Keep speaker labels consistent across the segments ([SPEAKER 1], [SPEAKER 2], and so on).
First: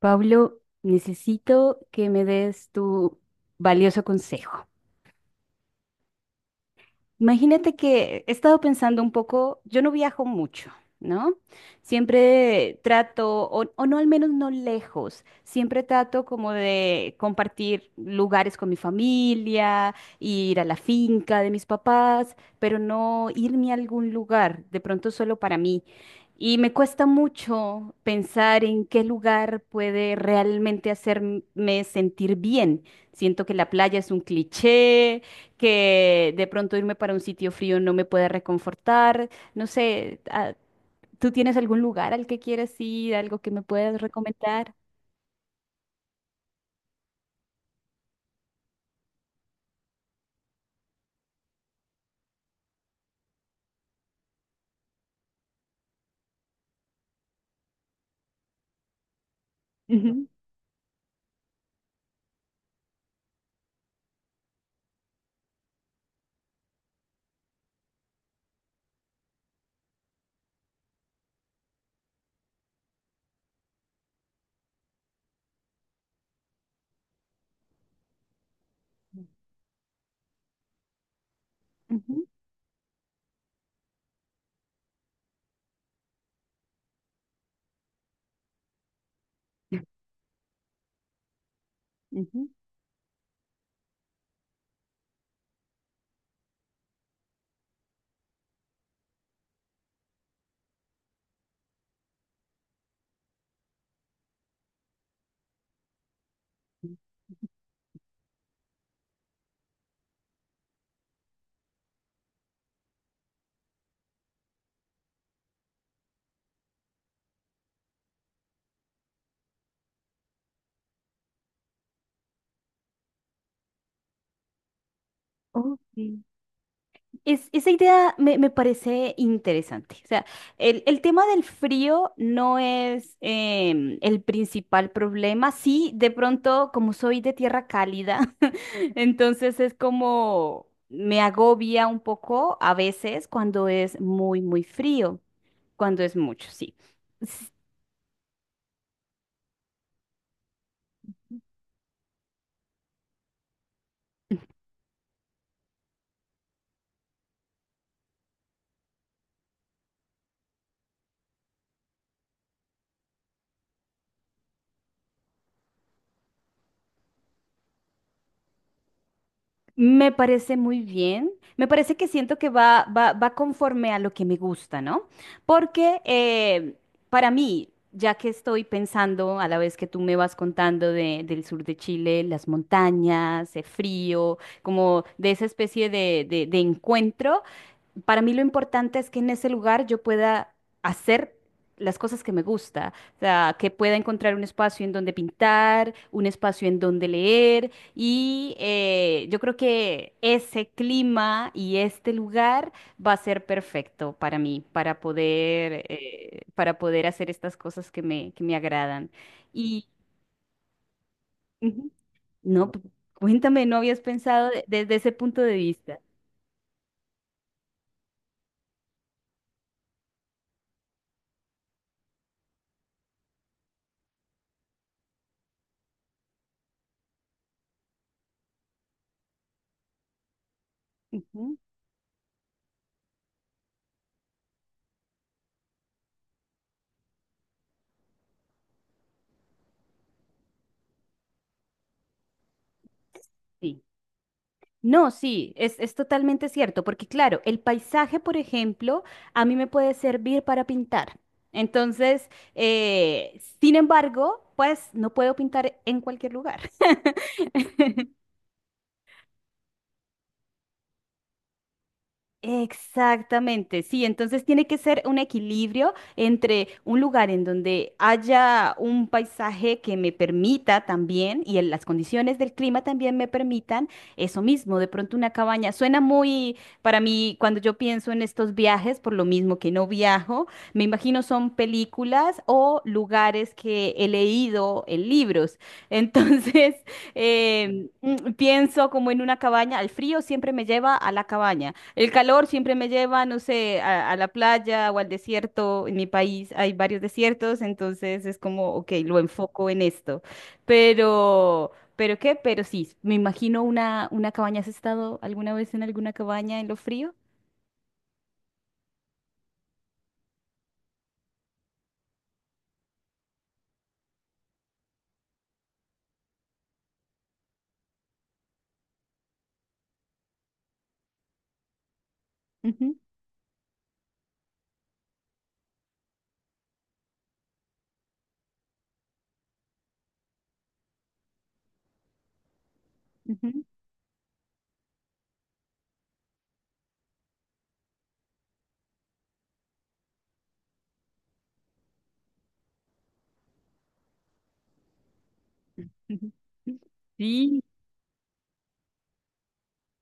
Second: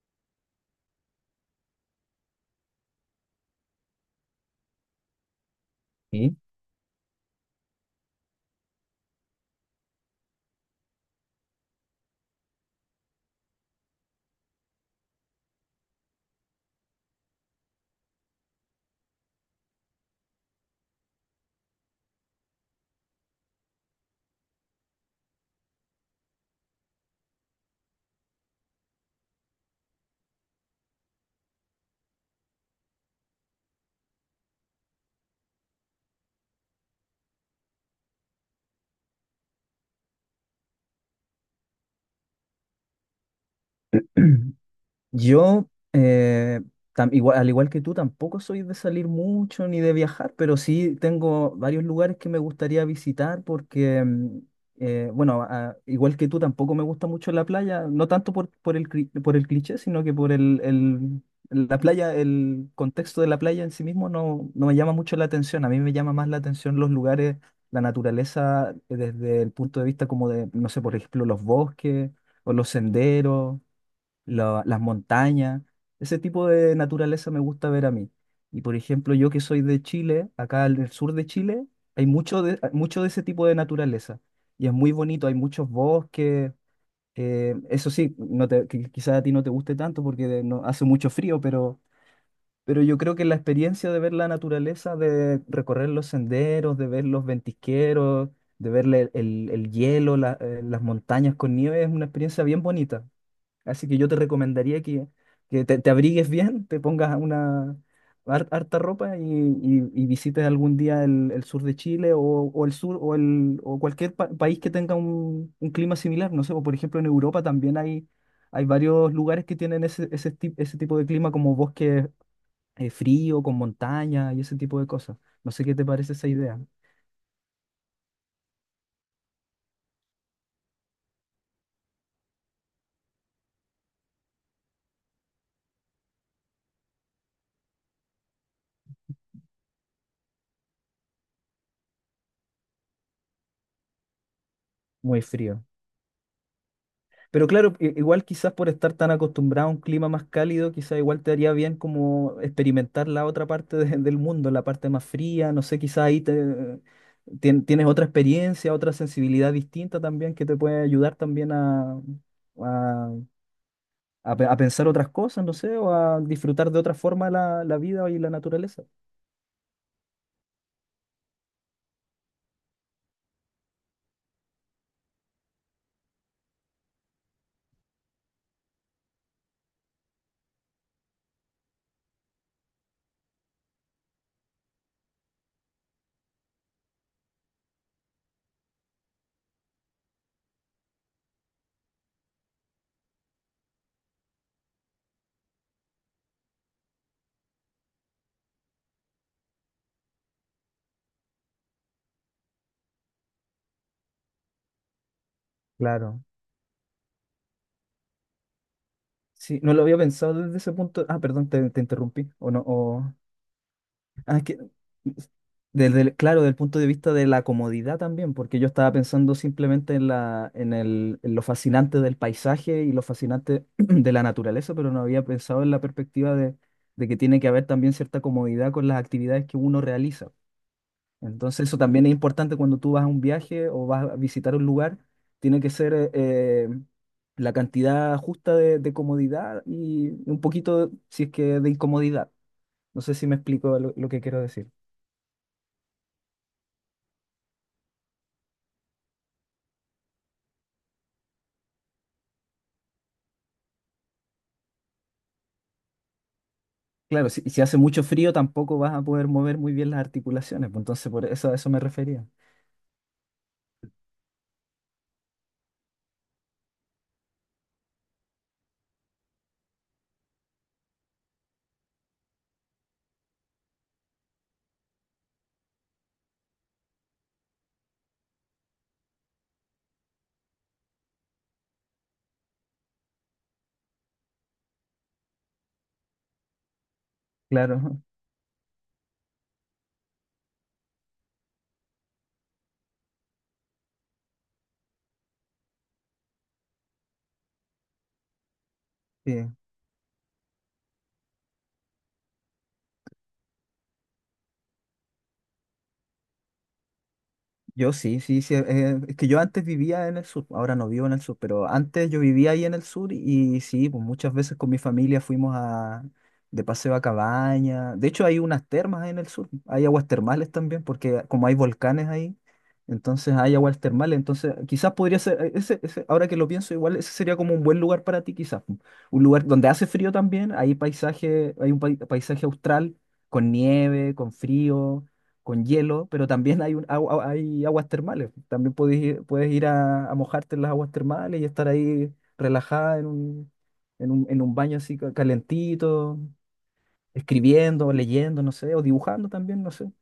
[SPEAKER 1] Pablo, necesito que me des tu valioso consejo.
[SPEAKER 2] Sí.
[SPEAKER 1] Imagínate que he estado pensando un poco, yo no viajo mucho, ¿no? Siempre trato, o, no al menos no lejos, siempre trato como de compartir lugares con mi familia, ir a la finca de mis papás, pero no irme a algún lugar, de pronto solo para mí. Y me cuesta mucho pensar en qué lugar puede realmente hacerme sentir bien. Siento que la playa es un cliché, que de pronto irme para un sitio frío no me puede reconfortar. No sé, ¿tú tienes algún lugar al que quieres ir, algo que me puedas recomendar?
[SPEAKER 2] Yo, eh, igual, al igual que tú, tampoco soy de salir mucho ni de viajar, pero sí tengo varios lugares que me gustaría visitar porque, bueno, igual que tú, tampoco me gusta mucho la playa, no tanto por, por el cliché, sino que
[SPEAKER 1] Ujú,
[SPEAKER 2] la playa, el contexto de la playa en sí mismo no me llama mucho la atención. A mí me llama más la atención los lugares, la naturaleza, desde el punto de vista como de, no sé, por ejemplo, los bosques o los senderos. La- las montañas, ese tipo de naturaleza me gusta ver a mí. Y por ejemplo, yo que soy de Chile, acá en el sur de Chile, hay
[SPEAKER 1] ujú,
[SPEAKER 2] mucho de ese tipo de naturaleza. Y es muy bonito, hay muchos bosques. Eso sí, no te, quizás a ti no te guste tanto porque no, hace mucho frío,
[SPEAKER 1] ujú.
[SPEAKER 2] pero yo creo que la experiencia de ver la naturaleza, de recorrer los senderos, de ver los ventisqueros, de ver el hielo, las montañas con nieve, es una experiencia bien bonita. Así que yo te recomendaría que te abrigues bien, te pongas una harta ropa y, y visites algún día el sur de Chile o el sur o, el, o cualquier país que tenga un clima similar. No sé, o por ejemplo en Europa también hay varios lugares que tienen ese, ese, ese tipo de clima como bosque frío, con montaña y ese tipo de cosas. No sé qué te parece
[SPEAKER 1] Ok.
[SPEAKER 2] esa idea.
[SPEAKER 1] Esa idea me parece interesante. O sea, el tema del frío no es el principal problema. Sí, de pronto, como soy de tierra cálida, entonces es como me agobia un poco a veces cuando es muy, muy frío,
[SPEAKER 2] Muy frío.
[SPEAKER 1] cuando es mucho, sí.
[SPEAKER 2] Pero claro, igual quizás por estar tan acostumbrado a un clima más cálido, quizás igual te haría bien como experimentar la otra parte del mundo, la parte más fría, no sé, quizás ahí te, tienes otra experiencia, otra sensibilidad distinta también que te puede ayudar también a, a pensar otras cosas, no sé, o a disfrutar de otra forma la, la vida y la naturaleza.
[SPEAKER 1] Me parece muy bien. Me parece que siento que va conforme a lo que me gusta, ¿no? Porque para mí, ya que estoy pensando a la vez que tú me vas contando del sur de Chile, las montañas, el frío, como de esa especie de, de encuentro, para mí lo importante es que en ese lugar yo pueda hacer las cosas que me gusta, o sea, que pueda encontrar un espacio en donde pintar, un espacio en donde leer y yo creo que ese clima y este lugar va a ser perfecto para mí,
[SPEAKER 2] Claro.
[SPEAKER 1] para poder hacer estas cosas que que me agradan.
[SPEAKER 2] Sí, no lo
[SPEAKER 1] Y
[SPEAKER 2] había pensado desde ese punto. Ah, perdón, te
[SPEAKER 1] ujú,
[SPEAKER 2] interrumpí, o
[SPEAKER 1] no,
[SPEAKER 2] no.
[SPEAKER 1] cuéntame, ¿no habías
[SPEAKER 2] Ah,
[SPEAKER 1] pensado desde ese punto de vista?
[SPEAKER 2] desde claro, del punto de vista de la comodidad también, porque yo estaba pensando simplemente en la, en el, en lo fascinante del paisaje y lo fascinante de la naturaleza, pero no había pensado en la perspectiva de que tiene que haber también cierta comodidad con las actividades que uno realiza.
[SPEAKER 1] Ujú,
[SPEAKER 2] Entonces, eso también es importante cuando tú vas a un viaje o vas a visitar un lugar, tiene que ser la cantidad justa de comodidad y un poquito, si es que, de incomodidad. No sé si me explico
[SPEAKER 1] sí.
[SPEAKER 2] lo que quiero decir.
[SPEAKER 1] No, sí, es totalmente cierto, porque claro, el paisaje, por ejemplo, a mí me puede servir para pintar. Entonces, sin embargo, pues no puedo pintar en cualquier lugar.
[SPEAKER 2] Claro, si, si hace mucho frío tampoco vas a poder mover muy bien las articulaciones, pues entonces por eso a eso me refería.
[SPEAKER 1] Exactamente, sí, entonces tiene que ser un equilibrio entre un lugar en donde haya un paisaje que me permita también y en las condiciones del clima también me permitan eso mismo, de pronto una cabaña. Suena muy, para mí, cuando yo pienso en estos viajes, por lo mismo que no viajo, me imagino son películas o lugares que he leído en libros. Entonces,
[SPEAKER 2] Claro,
[SPEAKER 1] pienso como en una cabaña, el frío siempre me lleva a la cabaña. El calor siempre me lleva, no sé, a la playa o al desierto. En mi país hay varios desiertos, entonces es como, ok, lo
[SPEAKER 2] sí.
[SPEAKER 1] enfoco en esto. ¿Pero qué? Pero sí, me imagino una cabaña. ¿Has estado alguna vez en alguna cabaña en lo frío?
[SPEAKER 2] Yo sí, sí, sí. Es que yo antes vivía en el sur, ahora no vivo en el sur, pero antes yo vivía ahí en el sur y, sí, pues muchas veces con mi familia fuimos a, de paseo a cabaña. De hecho, hay unas termas ahí en el sur, hay aguas termales también, porque como hay volcanes ahí,
[SPEAKER 1] Ujú,
[SPEAKER 2] entonces hay aguas termales. Entonces, quizás podría ser, ese, ahora que lo pienso, igual ese sería como un buen lugar para ti, quizás. Un lugar donde hace frío también, hay paisaje, hay un paisaje austral con
[SPEAKER 1] ujú,
[SPEAKER 2] nieve, con frío con hielo, pero también hay, un, hay aguas termales. También puedes ir a mojarte en las aguas termales y estar ahí relajada en un, en un, en un baño así calentito,
[SPEAKER 1] ujú. Sí,
[SPEAKER 2] escribiendo, leyendo, no sé, o dibujando también, no sé.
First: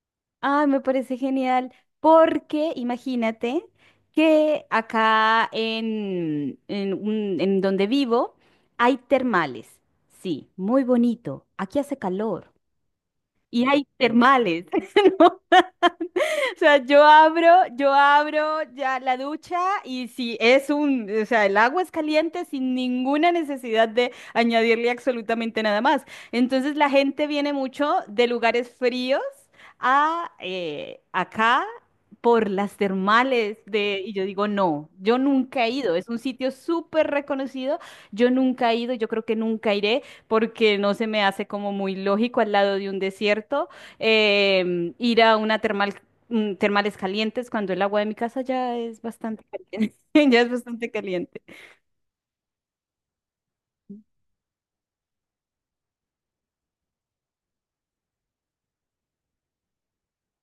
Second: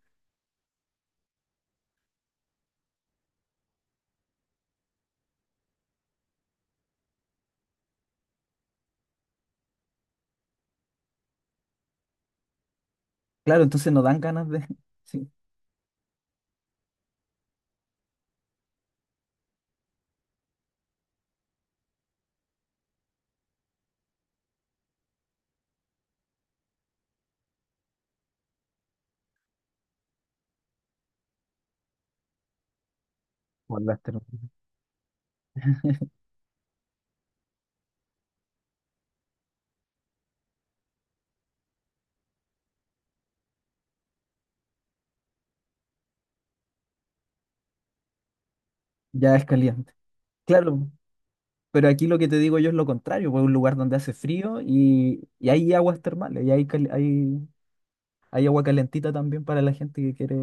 [SPEAKER 1] ay, me parece genial, porque imagínate que acá en donde vivo hay termales. Sí, muy bonito. Aquí hace calor
[SPEAKER 2] Claro,
[SPEAKER 1] y hay
[SPEAKER 2] entonces nos dan ganas
[SPEAKER 1] termales.
[SPEAKER 2] de sí.
[SPEAKER 1] O sea, yo abro ya la ducha y si es un, o sea, el agua es caliente sin ninguna necesidad de añadirle absolutamente nada más. Entonces la gente viene mucho de lugares fríos a acá por las termales
[SPEAKER 2] Por las
[SPEAKER 1] de, y yo
[SPEAKER 2] termas.
[SPEAKER 1] digo, no, yo nunca he ido, es un sitio súper reconocido, yo nunca he ido, yo creo que nunca iré porque no se me hace como muy lógico al lado de un desierto ir a una termal termales calientes cuando el agua de mi casa ya es
[SPEAKER 2] Ya
[SPEAKER 1] bastante
[SPEAKER 2] es caliente.
[SPEAKER 1] caliente, ya es
[SPEAKER 2] Claro,
[SPEAKER 1] bastante caliente.
[SPEAKER 2] pero aquí lo que te digo yo es lo contrario, pues un lugar donde hace frío y hay aguas termales, y hay, hay, hay agua calentita también para la gente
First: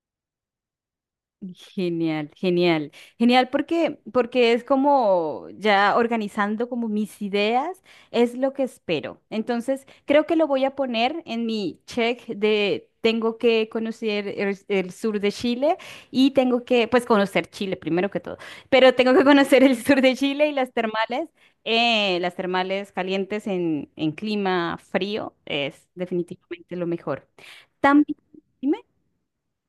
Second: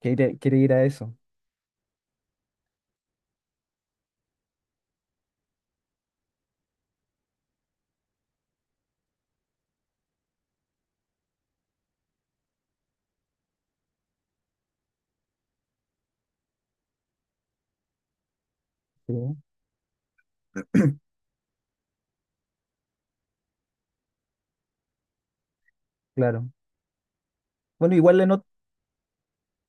[SPEAKER 2] que quiere, quiere ir a eso.
[SPEAKER 1] Genial, genial, genial porque, porque es como ya organizando como mis ideas, es lo que espero. Entonces, creo que lo voy a poner en mi check de tengo que conocer el sur de Chile y tengo que, pues conocer Chile primero que todo, pero tengo
[SPEAKER 2] Sí,
[SPEAKER 1] que conocer el sur de Chile y las termales calientes en clima frío es
[SPEAKER 2] claro.
[SPEAKER 1] definitivamente lo mejor.
[SPEAKER 2] Bueno,
[SPEAKER 1] También,
[SPEAKER 2] igual en,
[SPEAKER 1] dime.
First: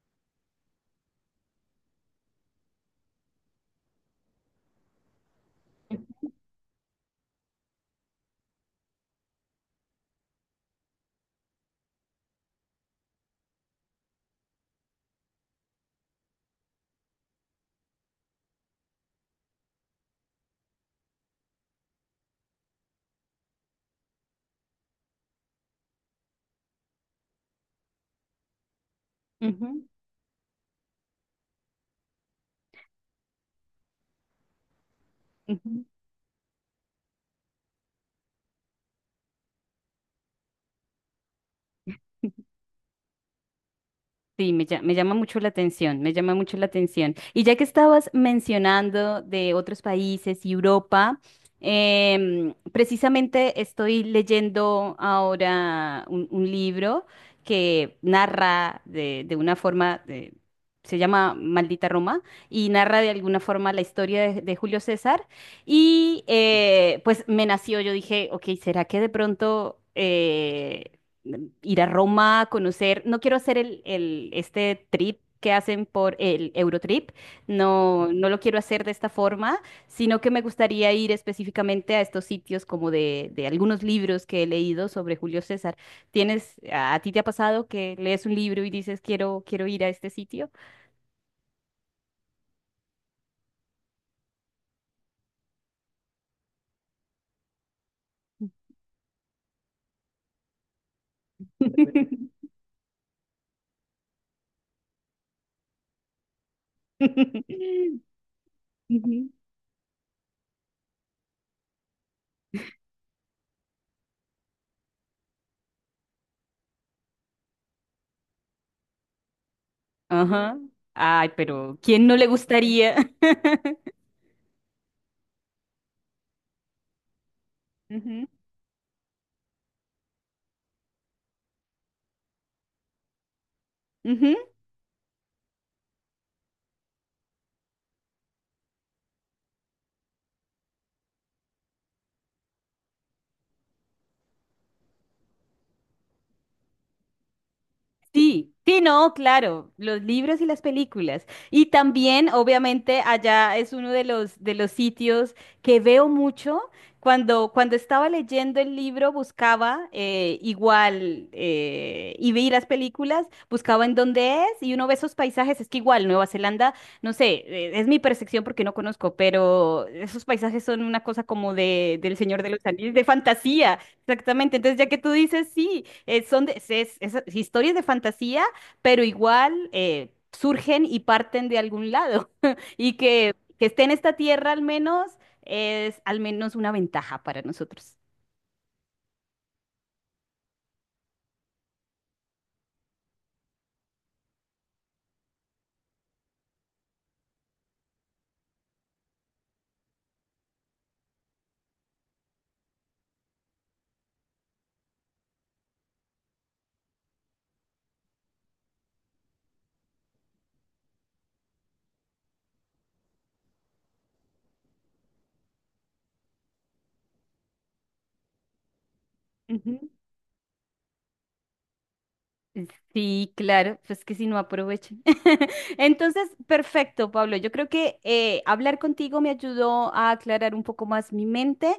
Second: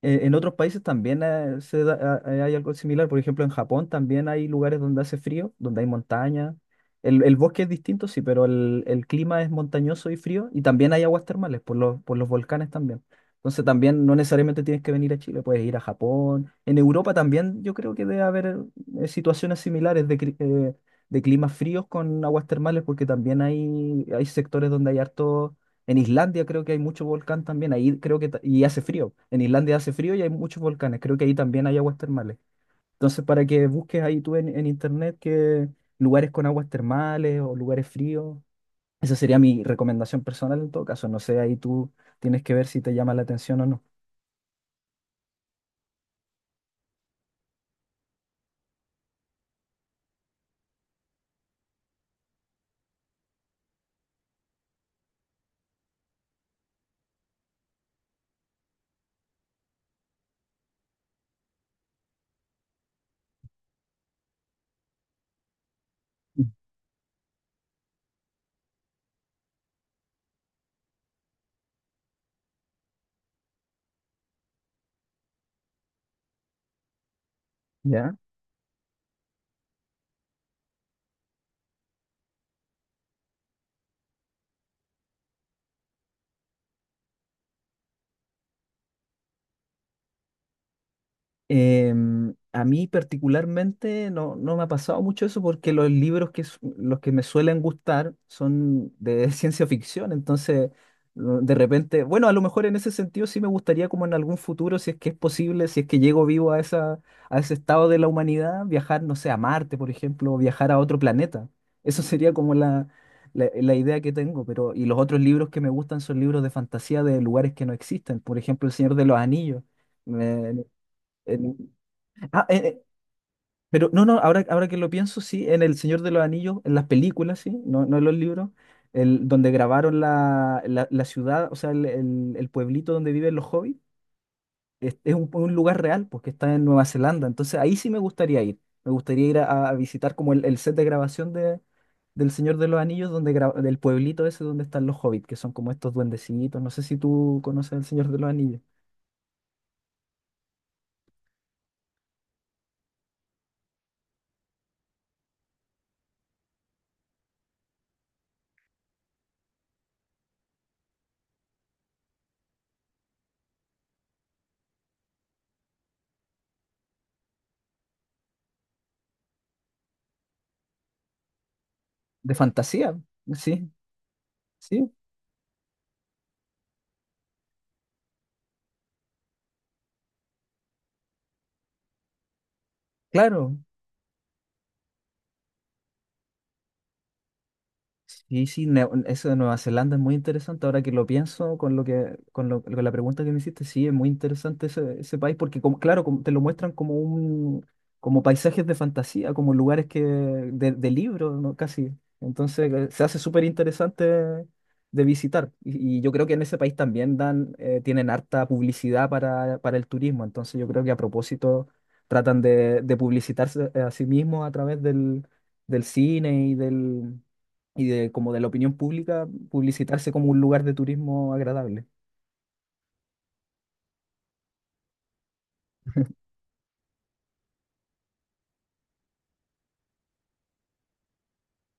[SPEAKER 2] en otros países también hay algo similar. Por ejemplo, en Japón también hay lugares donde hace frío, donde hay montaña. El bosque es distinto, sí, pero el clima es montañoso y frío. Y también hay aguas termales por los volcanes también. Entonces también no necesariamente tienes que venir a Chile, puedes ir a Japón. En Europa también yo creo que debe haber situaciones similares de, de climas fríos con aguas termales porque también hay sectores donde hay harto en Islandia creo que hay mucho volcán también, ahí creo que, y hace frío. En Islandia
[SPEAKER 1] Ujú,
[SPEAKER 2] hace frío y hay muchos volcanes, creo que ahí también hay aguas termales. Entonces, para que busques ahí tú en internet que
[SPEAKER 1] ujú.
[SPEAKER 2] lugares con aguas termales o lugares fríos, esa sería mi recomendación personal en todo caso. No sé, ahí tú tienes que ver si te llama la atención o no.
[SPEAKER 1] Sí, me llama mucho la atención, me llama mucho la atención. Y ya que estabas mencionando de otros países y Europa, precisamente estoy leyendo ahora un libro que narra de una forma, se llama Maldita Roma, y narra de alguna forma la historia de Julio César. Y pues me nació, yo dije, ok, ¿será que de pronto ir a Roma, conocer, no quiero hacer el, este trip que hacen por el Eurotrip, no,
[SPEAKER 2] ¿Ya?
[SPEAKER 1] no lo quiero hacer de esta forma, sino que me gustaría ir específicamente a estos sitios como de algunos libros que he leído sobre Julio César. ¿Tienes, a ti te ha pasado que lees un libro y dices, quiero ir a este sitio?
[SPEAKER 2] Em, a mí particularmente no, no me ha pasado mucho eso porque los libros que, los que me suelen gustar son de ciencia ficción, entonces de repente, bueno, a lo mejor en ese sentido sí me gustaría como en algún futuro, si es que es posible, si es que llego vivo a esa, a ese estado de la humanidad, viajar, no sé,
[SPEAKER 1] Ujú.
[SPEAKER 2] a Marte, por ejemplo, o viajar a otro planeta. Eso sería como la idea que tengo, pero y los otros libros que me gustan son libros de fantasía de lugares que no existen, por ejemplo, El Señor de los Anillos.
[SPEAKER 1] Ajá.
[SPEAKER 2] Me-
[SPEAKER 1] Ay,
[SPEAKER 2] en-
[SPEAKER 1] pero ¿quién no le
[SPEAKER 2] Ah, eh, eh,
[SPEAKER 1] gustaría?
[SPEAKER 2] pero no, no, ahora, ahora que lo pienso, sí, en El Señor de los Anillos, en las películas, sí, no, no en los
[SPEAKER 1] Ujú,
[SPEAKER 2] libros, el, donde grabaron la, la, la ciudad, o sea, el pueblito donde viven los hobbits,
[SPEAKER 1] ujú.
[SPEAKER 2] es un lugar real, porque está en Nueva Zelanda, entonces ahí sí me gustaría ir a visitar como el set de grabación de, del Señor de los Anillos, donde del pueblito ese donde están los hobbits, que son como estos duendecitos, no sé si tú conoces El Señor de los
[SPEAKER 1] Sí,
[SPEAKER 2] Anillos,
[SPEAKER 1] sí, no, claro, los libros y las películas. Y también, obviamente, allá es uno de los sitios que veo mucho. Cuando, cuando estaba leyendo el libro, buscaba igual y vi las películas, buscaba en dónde es y uno ve esos paisajes. Es que igual Nueva Zelanda, no sé, es mi percepción porque no conozco, pero esos paisajes son una cosa como de, del
[SPEAKER 2] de
[SPEAKER 1] Señor de los Anillos,
[SPEAKER 2] fantasía,
[SPEAKER 1] de
[SPEAKER 2] sí,
[SPEAKER 1] fantasía. Exactamente, entonces ya
[SPEAKER 2] sí,
[SPEAKER 1] que tú dices, sí, son es, es historias de fantasía, pero igual surgen y parten de algún lado. Y
[SPEAKER 2] claro.
[SPEAKER 1] que esté en esta tierra al menos es al menos una ventaja para nosotros.
[SPEAKER 2] Sí, sí, eso de Nueva Zelanda es muy interesante. Ahora que lo pienso con lo que, con con la pregunta que me hiciste, sí, es muy interesante ese, ese país, porque como, claro, como te lo muestran como un, como paisajes de fantasía, como lugares que, de libro, ¿no? Casi. Entonces, se hace súper interesante de visitar. Y yo creo que en ese país también dan, tienen harta publicidad para el turismo. Entonces, yo creo que a propósito tratan de publicitarse a sí mismos a través del, del cine y del y de como de la opinión pública, publicitarse como un lugar de turismo agradable.
[SPEAKER 1] Sí, claro, pues que si no aprovechen. Entonces, perfecto, Pablo. Yo creo que hablar contigo me ayudó a aclarar un poco más mi mente.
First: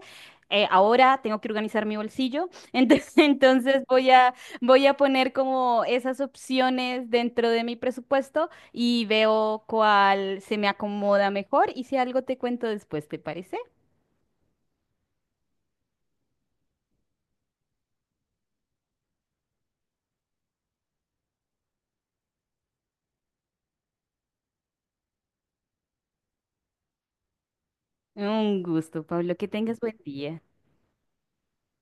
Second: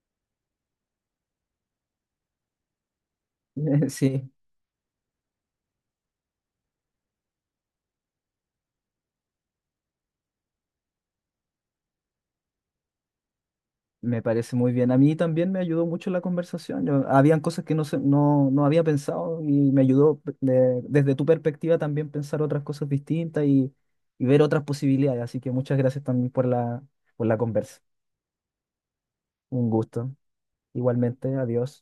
[SPEAKER 1] Ahora tengo que organizar mi bolsillo, entonces, entonces
[SPEAKER 2] Sí,
[SPEAKER 1] voy a poner como esas opciones dentro de mi presupuesto y veo cuál se me acomoda mejor y si algo te cuento después, ¿te parece?
[SPEAKER 2] me parece muy bien. A mí también me ayudó mucho la conversación. Habían cosas que no, no, no había pensado y me ayudó desde tu perspectiva también pensar otras cosas distintas y ver otras posibilidades. Así que muchas gracias también por la conversa.
[SPEAKER 1] Un gusto, Pablo, que
[SPEAKER 2] Un
[SPEAKER 1] tengas buen
[SPEAKER 2] gusto.
[SPEAKER 1] día.
[SPEAKER 2] Igualmente, adiós.